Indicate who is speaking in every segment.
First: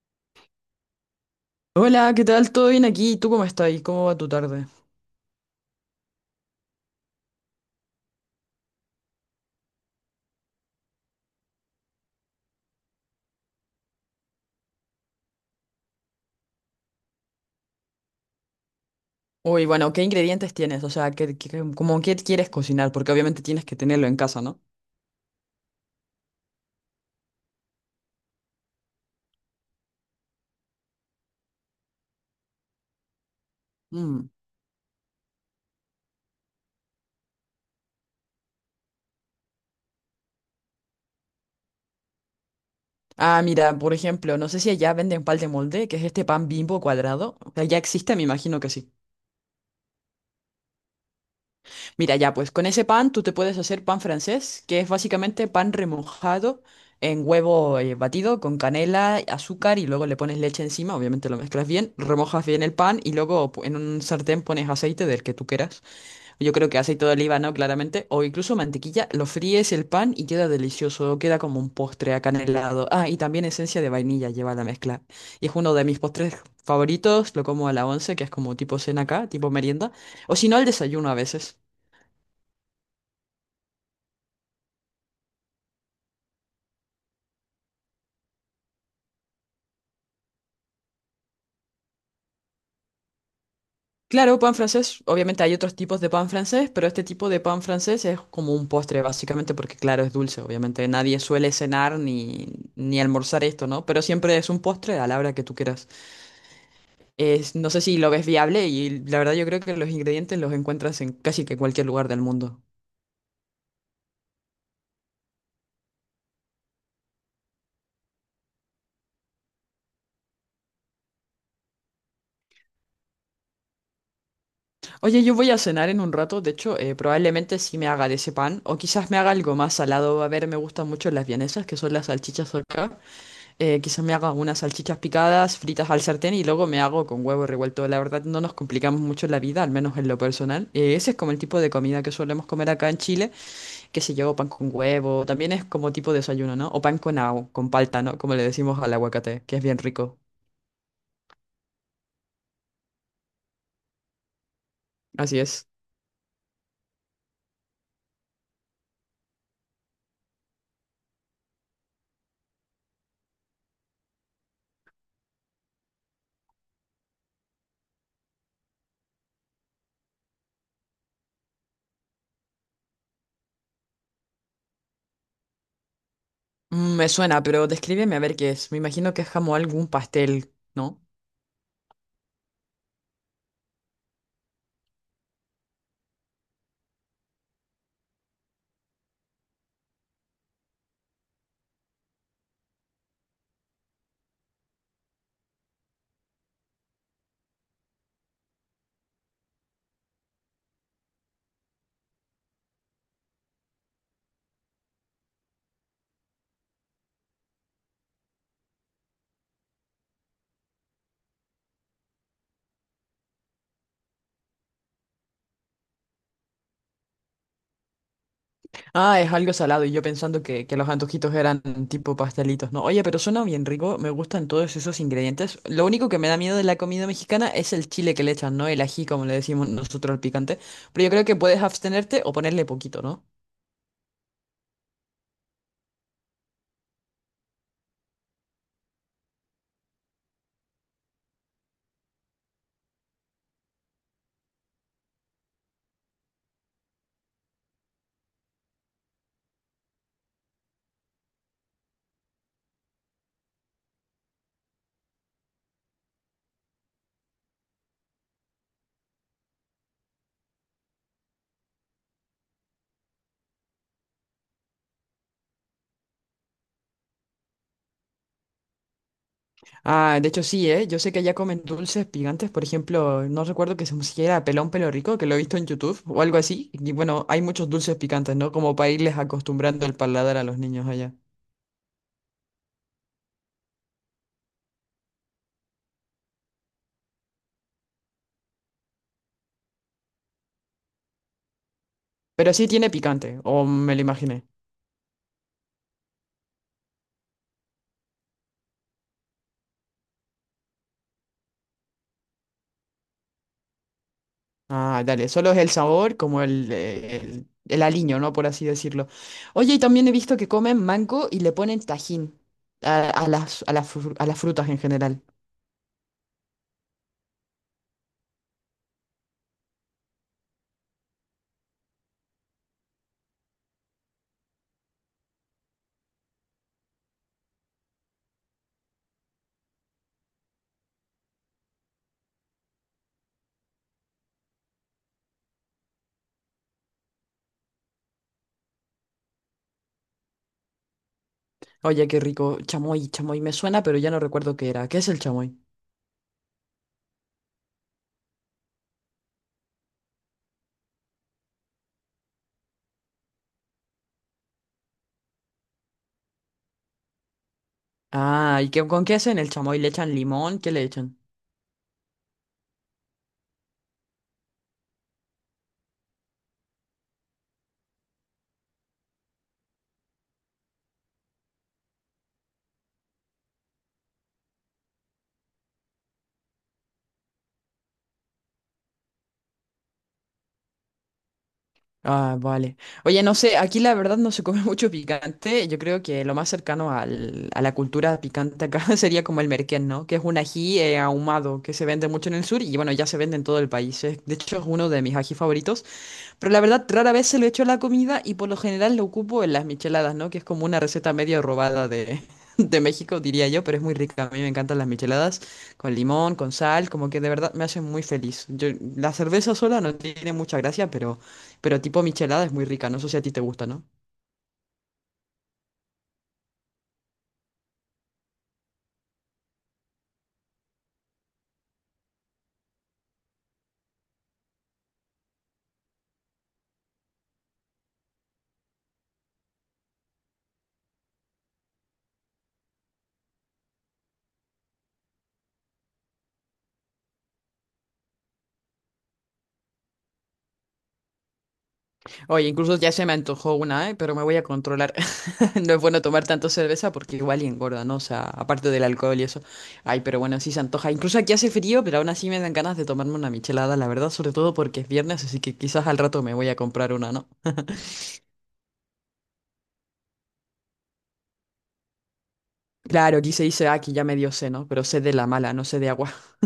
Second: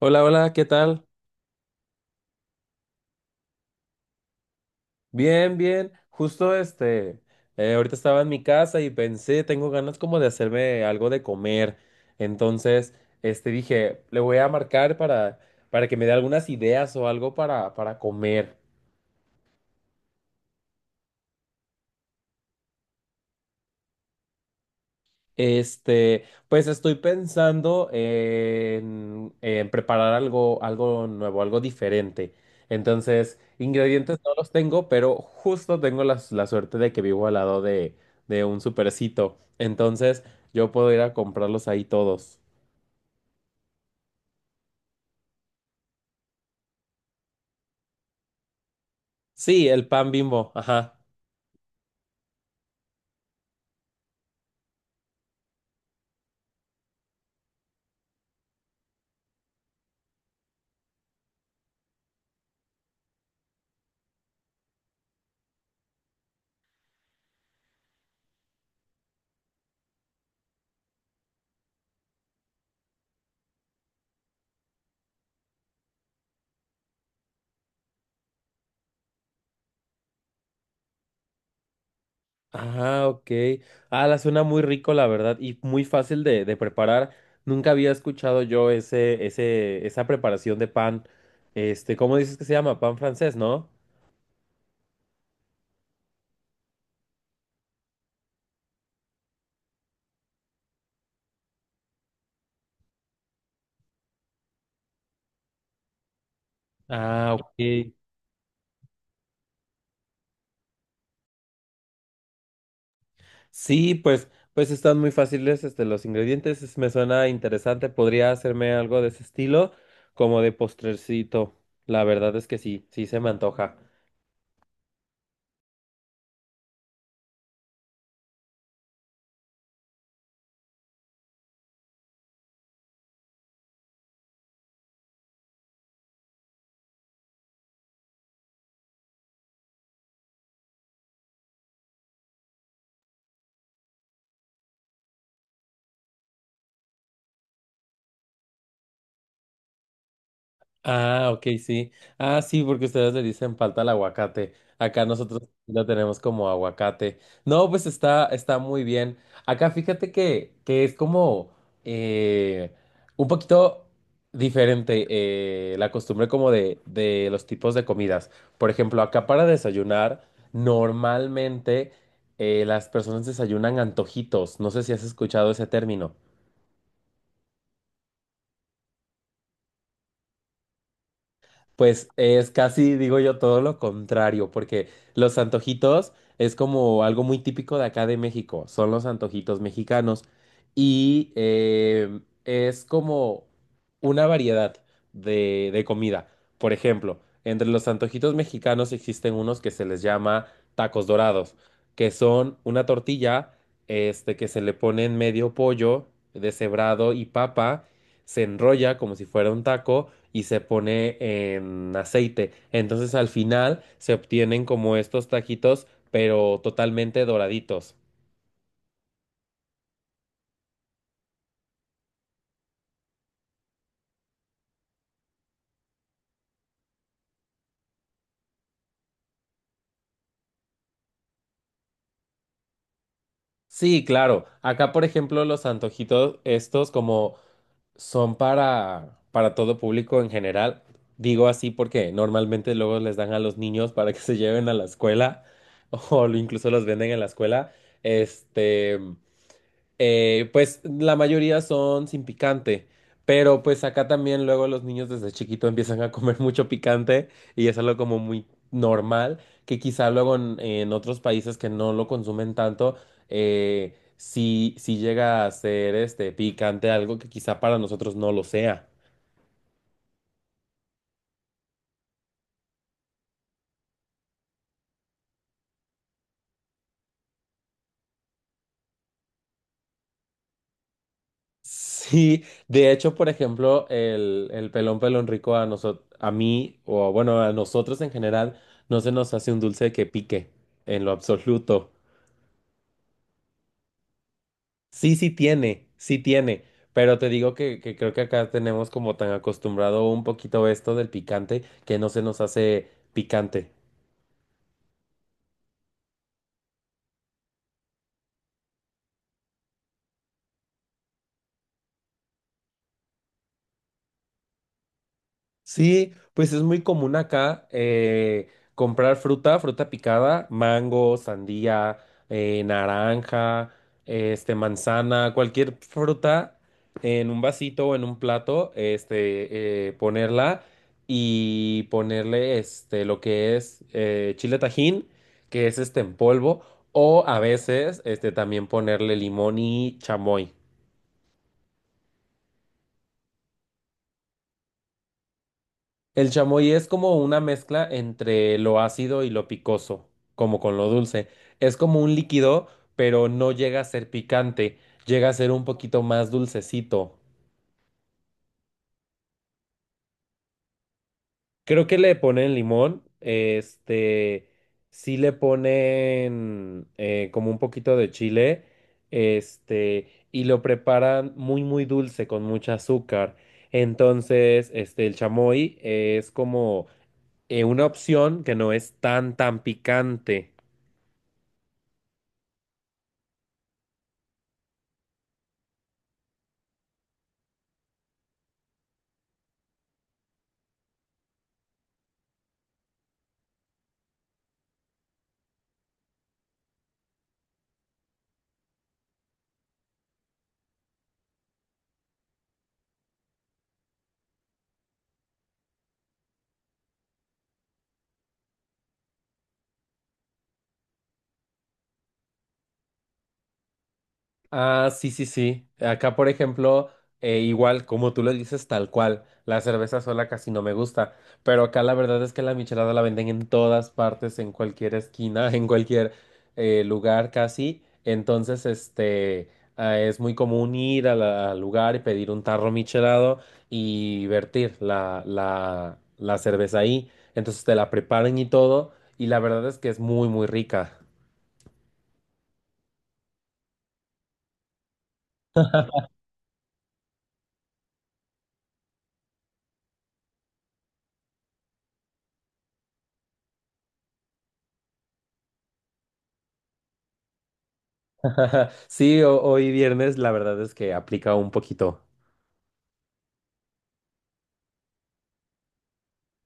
Speaker 1: Hola, hola, ¿qué tal?
Speaker 2: Hola, ¿qué tal? ¿Todo bien aquí? ¿Tú cómo estás? ¿Cómo va tu tarde?
Speaker 1: Bien, bien. Justo ahorita estaba en mi casa y pensé, tengo ganas como de hacerme algo de comer. Entonces, dije, le voy a marcar para que me dé algunas ideas o algo para comer.
Speaker 2: Uy, bueno, ¿qué ingredientes tienes? O sea, ¿como qué quieres cocinar? Porque obviamente tienes que tenerlo en casa, ¿no?
Speaker 1: Pues estoy pensando en preparar algo nuevo, algo diferente. Entonces, ingredientes
Speaker 2: Mm.
Speaker 1: no los tengo, pero justo tengo la suerte de que vivo al lado de un supercito. Entonces, yo puedo ir a comprarlos ahí todos.
Speaker 2: Ah, mira, por ejemplo, no sé si allá venden pan de molde, que es este pan bimbo cuadrado. O sea, ya existe, me imagino que sí.
Speaker 1: Sí, el pan Bimbo, ajá.
Speaker 2: Mira, ya, pues con ese pan tú te puedes hacer pan francés, que es básicamente pan remojado en huevo batido con canela, azúcar y luego le pones leche encima, obviamente lo mezclas bien, remojas bien el pan y luego en un sartén pones aceite del que tú quieras. Yo creo que aceite de oliva, ¿no? Claramente. O incluso mantequilla. Lo fríes el pan y queda delicioso. Queda como un postre acanelado. Ah, y también esencia de vainilla lleva la mezcla. Y es uno de mis postres favoritos. Lo como a la once, que es como tipo cena acá, tipo merienda. O si no, al desayuno a veces.
Speaker 1: Ah, ok. Ah, la suena muy rico, la verdad, y muy fácil de preparar. Nunca había escuchado yo esa preparación de pan. Este, ¿cómo dices que se llama? Pan francés, ¿no?
Speaker 2: Claro, pan francés. Obviamente hay otros tipos de pan francés, pero este tipo de pan francés es como un postre, básicamente, porque claro, es dulce. Obviamente nadie suele cenar ni almorzar esto, ¿no? Pero siempre es un postre a la hora que tú quieras.
Speaker 1: Ah,
Speaker 2: No sé
Speaker 1: ok.
Speaker 2: si lo ves viable y la verdad yo creo que los ingredientes los encuentras en casi que cualquier lugar del mundo.
Speaker 1: Sí, pues, pues están muy fáciles, este, los ingredientes. Me suena interesante. Podría hacerme algo de ese estilo, como de postrecito. La verdad es que sí, sí se me antoja.
Speaker 2: Oye, yo voy a cenar en un rato, de hecho, probablemente sí me haga de ese pan o quizás me haga algo más salado. A ver, me gustan mucho las vienesas, que son las salchichas acá. Quizás me haga unas salchichas picadas, fritas al sartén y luego me hago con huevo revuelto. La verdad no nos complicamos mucho la vida, al menos en lo personal. Ese es como el tipo de comida que solemos comer acá en Chile. Qué sé yo, pan con huevo, también es como tipo de desayuno, ¿no? O pan con agua, con palta, ¿no? Como le decimos al aguacate, que es bien rico.
Speaker 1: Ah, ok, sí. Ah, sí, porque ustedes le dicen falta el aguacate. Acá
Speaker 2: Así
Speaker 1: nosotros
Speaker 2: es.
Speaker 1: lo tenemos como aguacate. No, pues está, está muy bien. Acá fíjate que es como eh, un poquito diferente la costumbre como de los tipos de comidas. Por ejemplo, acá para desayunar, normalmente las personas desayunan antojitos. No sé si has escuchado ese término.
Speaker 2: Mm, me suena, pero descríbeme a ver qué es. Me imagino que es como algún pastel, ¿no?
Speaker 1: Pues es casi, digo yo, todo lo contrario, porque los antojitos es como algo muy típico de acá de México, son los antojitos mexicanos y es como una variedad de comida. Por ejemplo, entre los antojitos mexicanos existen unos que se les llama tacos dorados, que son una tortilla, este, que se le pone en medio pollo deshebrado y papa, se enrolla como si fuera un taco y se pone en aceite. Entonces al final se obtienen como estos taquitos, pero totalmente doraditos.
Speaker 2: Ah, es algo salado y yo pensando que los antojitos eran tipo pastelitos, ¿no? Oye, pero suena bien rico, me gustan todos esos ingredientes. Lo único que me da miedo de la comida mexicana es el chile que le echan, ¿no? El ají, como le decimos nosotros al picante. Pero yo creo que puedes abstenerte o ponerle poquito, ¿no?
Speaker 1: Sí, claro. Acá, por ejemplo, los antojitos estos como son para todo público en general. Digo así porque normalmente luego les dan a los niños para que se lleven a la escuela o incluso los venden en la escuela. Este, pues la mayoría son sin picante, pero pues acá también luego los niños desde chiquito empiezan a comer mucho picante y es algo como muy normal, que quizá luego en otros países que no lo consumen tanto, sí, sí llega a ser este picante, algo que quizá para nosotros no lo sea.
Speaker 2: Ah, de hecho sí, ¿eh? Yo sé que allá comen dulces picantes, por ejemplo, no recuerdo que se pusiera pelón pelo rico, que lo he visto en YouTube o algo así. Y bueno, hay muchos dulces picantes, ¿no? Como para irles acostumbrando el paladar a los niños allá.
Speaker 1: Sí, de hecho, por ejemplo, el pelón pelón rico a nosotros, a mí, o bueno, a nosotros en general, no se nos hace un dulce que pique en lo absoluto.
Speaker 2: Pero sí tiene picante, o me lo imaginé.
Speaker 1: Sí, sí tiene, pero te digo que creo que acá tenemos como tan acostumbrado un poquito esto del picante que no se nos hace picante.
Speaker 2: Ah, dale, solo es el sabor, como el aliño, ¿no? Por así decirlo. Oye, y también he visto que comen mango y le ponen tajín a las a las frutas en general.
Speaker 1: Sí, pues es muy común acá comprar fruta, fruta picada, mango, sandía, naranja, este, manzana, cualquier fruta en un vasito o en un plato, ponerla y ponerle lo que es chile tajín, que es este en polvo, o a veces este, también ponerle limón y chamoy.
Speaker 2: Oye, qué rico. Chamoy, chamoy, me suena, pero ya no recuerdo qué era. ¿Qué es el chamoy?
Speaker 1: El chamoy es como una mezcla entre lo ácido y lo picoso, como con lo dulce. Es como un líquido, pero no llega a ser picante, llega a ser un poquito más dulcecito.
Speaker 2: Ah, ¿y qué, con qué hacen el chamoy? ¿Le echan limón? ¿Qué le echan?
Speaker 1: Creo que le ponen limón, este, sí le ponen como un poquito de chile, este, y lo preparan muy, muy dulce con mucho azúcar. Entonces, este, el chamoy es como una opción que no es tan, tan picante.
Speaker 2: Ah, vale. Oye, no sé, aquí la verdad no se come mucho picante. Yo creo que lo más cercano a la cultura picante acá sería como el merquén, ¿no? Que es un ají ahumado que se vende mucho en el sur y bueno, ya se vende en todo el país. De hecho, es uno de mis ají favoritos. Pero la verdad, rara vez se lo echo a la comida y por lo general lo ocupo en las micheladas, ¿no? Que es como una receta medio robada de, de México, diría yo, pero es muy rica. A mí me encantan las micheladas con limón, con sal, como que de verdad me hacen muy feliz. Yo, la cerveza sola no tiene mucha gracia, pero tipo michelada es muy rica. No sé si a ti te gusta, ¿no?
Speaker 1: Ah, sí, sí, sí. Acá, por ejemplo, igual, como tú lo dices, tal cual. La cerveza sola casi no me gusta. Pero acá la verdad es que la michelada la venden en todas partes, en cualquier esquina, en cualquier lugar casi. Entonces, este, ah, es muy común ir a al lugar y pedir un tarro michelado y vertir la cerveza ahí. Entonces te la preparan y todo. Y la verdad es que es muy, muy rica.
Speaker 2: Oye, incluso ya se me antojó una, ¿eh? Pero me voy a controlar. No es bueno tomar tanto cerveza porque igual y engorda, ¿no? O sea, aparte del alcohol y eso. Ay, pero bueno, sí se antoja. Incluso aquí hace frío, pero aún así me dan ganas de tomarme una michelada, la verdad, sobre todo porque es viernes, así que quizás al rato me voy a comprar una, ¿no?
Speaker 1: Sí, hoy viernes la verdad es que aplica un poquito.
Speaker 2: Claro, aquí se dice, ah, aquí ya me dio sed, ¿no? Pero sed de la mala, no sed de agua.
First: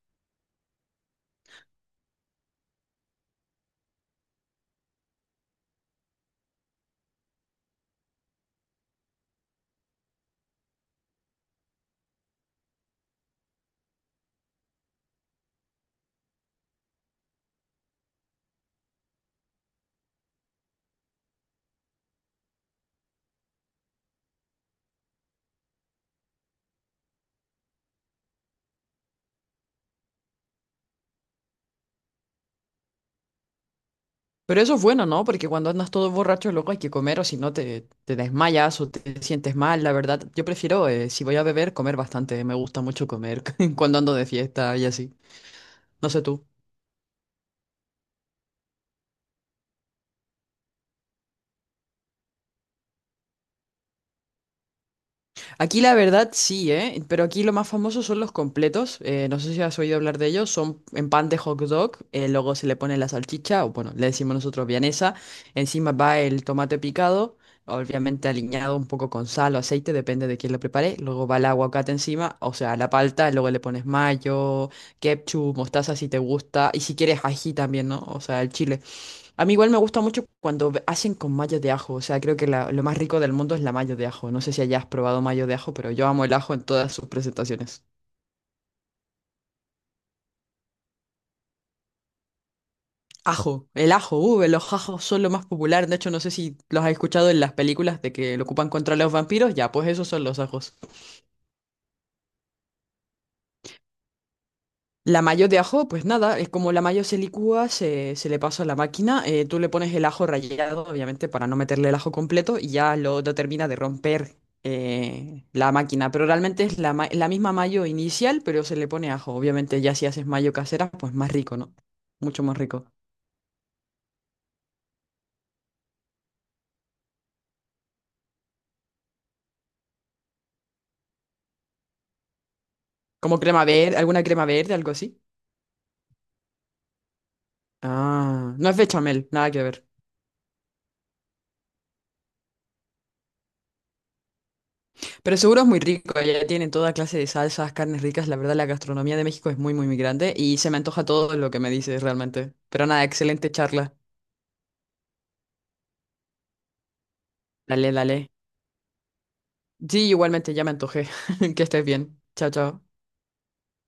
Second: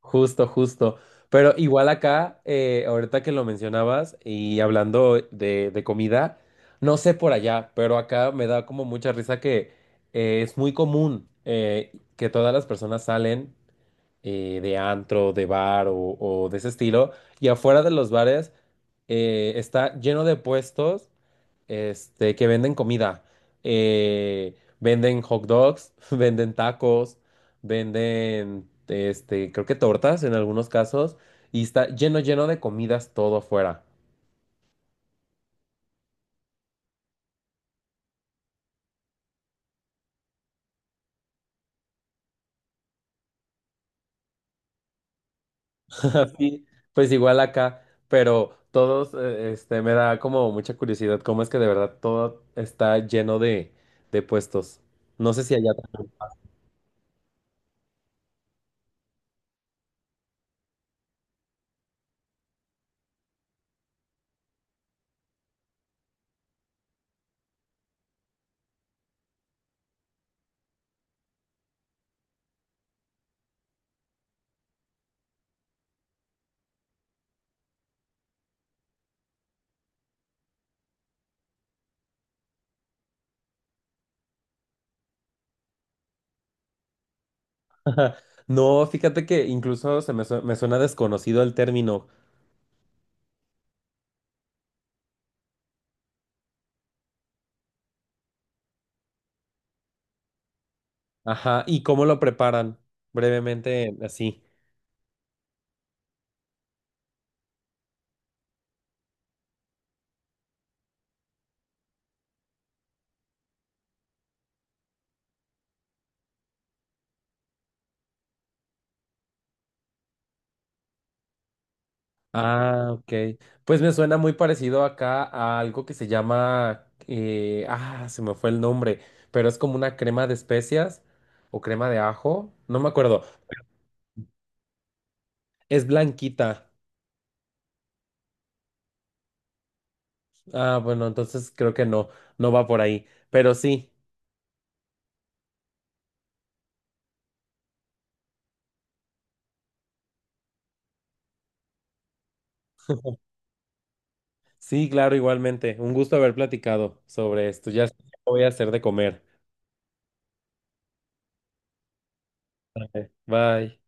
Speaker 1: Justo, justo. Pero igual acá, ahorita que lo mencionabas y hablando de comida, no sé por allá, pero acá me da como mucha risa que es muy común que todas las personas salen de antro, de bar o de ese estilo, y afuera de los bares está lleno de puestos este, que venden comida. Venden hot dogs, venden tacos, venden, este, creo que tortas en algunos casos, y está lleno, lleno de comidas todo afuera.
Speaker 2: Pero eso es bueno, ¿no? Porque cuando andas todo borracho, luego hay que comer o si no te desmayas o te sientes mal, la verdad. Yo prefiero, si voy a beber, comer bastante. Me gusta mucho comer cuando ando de fiesta y así. No sé tú.
Speaker 1: Así, pues igual acá, pero todos, este, me da como mucha curiosidad cómo es que de verdad todo está lleno de puestos. No sé si allá.
Speaker 2: Aquí la verdad sí, ¿eh? Pero aquí lo más famoso son los completos. No sé si has oído hablar de ellos. Son en pan de hot dog. Luego se le pone la salchicha, o bueno, le decimos nosotros vienesa. Encima va el tomate picado, obviamente aliñado un poco con sal o aceite, depende de quién lo prepare. Luego va el aguacate encima, o sea, la palta. Luego le pones mayo, ketchup, mostaza si te gusta. Y si quieres ají también, ¿no? O sea, el chile. A mí igual me gusta mucho cuando hacen con mayo de ajo, o sea, creo que lo más rico del mundo es la mayo de ajo. No sé si hayas probado mayo de ajo, pero yo amo el ajo en todas sus presentaciones.
Speaker 1: No, fíjate que incluso se me, me suena desconocido el término.
Speaker 2: Ajo, el ajo, los ajos son lo más popular, de hecho no sé si los has escuchado en las películas de que lo ocupan contra los vampiros, ya, pues esos son los ajos.
Speaker 1: Ajá, ¿y cómo lo preparan? Brevemente, así.
Speaker 2: La mayo de ajo, pues nada, es como la mayo se licúa, se le pasa a la máquina, tú le pones el ajo rallado, obviamente, para no meterle el ajo completo, y ya lo termina de romper la máquina. Pero realmente es la misma mayo inicial, pero se le pone ajo. Obviamente, ya si haces mayo casera, pues más rico, ¿no? Mucho más rico.
Speaker 1: Ah, ok. Pues me suena muy parecido acá a algo que se llama, ah, se me fue el nombre, pero es como una crema de especias o crema de ajo, no me acuerdo.
Speaker 2: Como crema verde, alguna crema verde, algo así.
Speaker 1: Es blanquita.
Speaker 2: Ah, no es bechamel, nada que ver.
Speaker 1: Ah, bueno, entonces creo que no, no va por ahí. Pero sí,
Speaker 2: Pero seguro es muy rico, allá tienen toda clase de salsas, carnes ricas, la verdad la gastronomía de México es muy, muy, muy grande y se me antoja todo lo que me dices realmente. Pero nada, excelente charla.
Speaker 1: sí, claro, igualmente. Un gusto haber platicado sobre esto. Ya
Speaker 2: Dale,
Speaker 1: sé qué
Speaker 2: dale.
Speaker 1: voy a hacer de comer.
Speaker 2: Sí, igualmente, ya me antojé. Que estés bien. Chao, chao.
Speaker 1: Bye.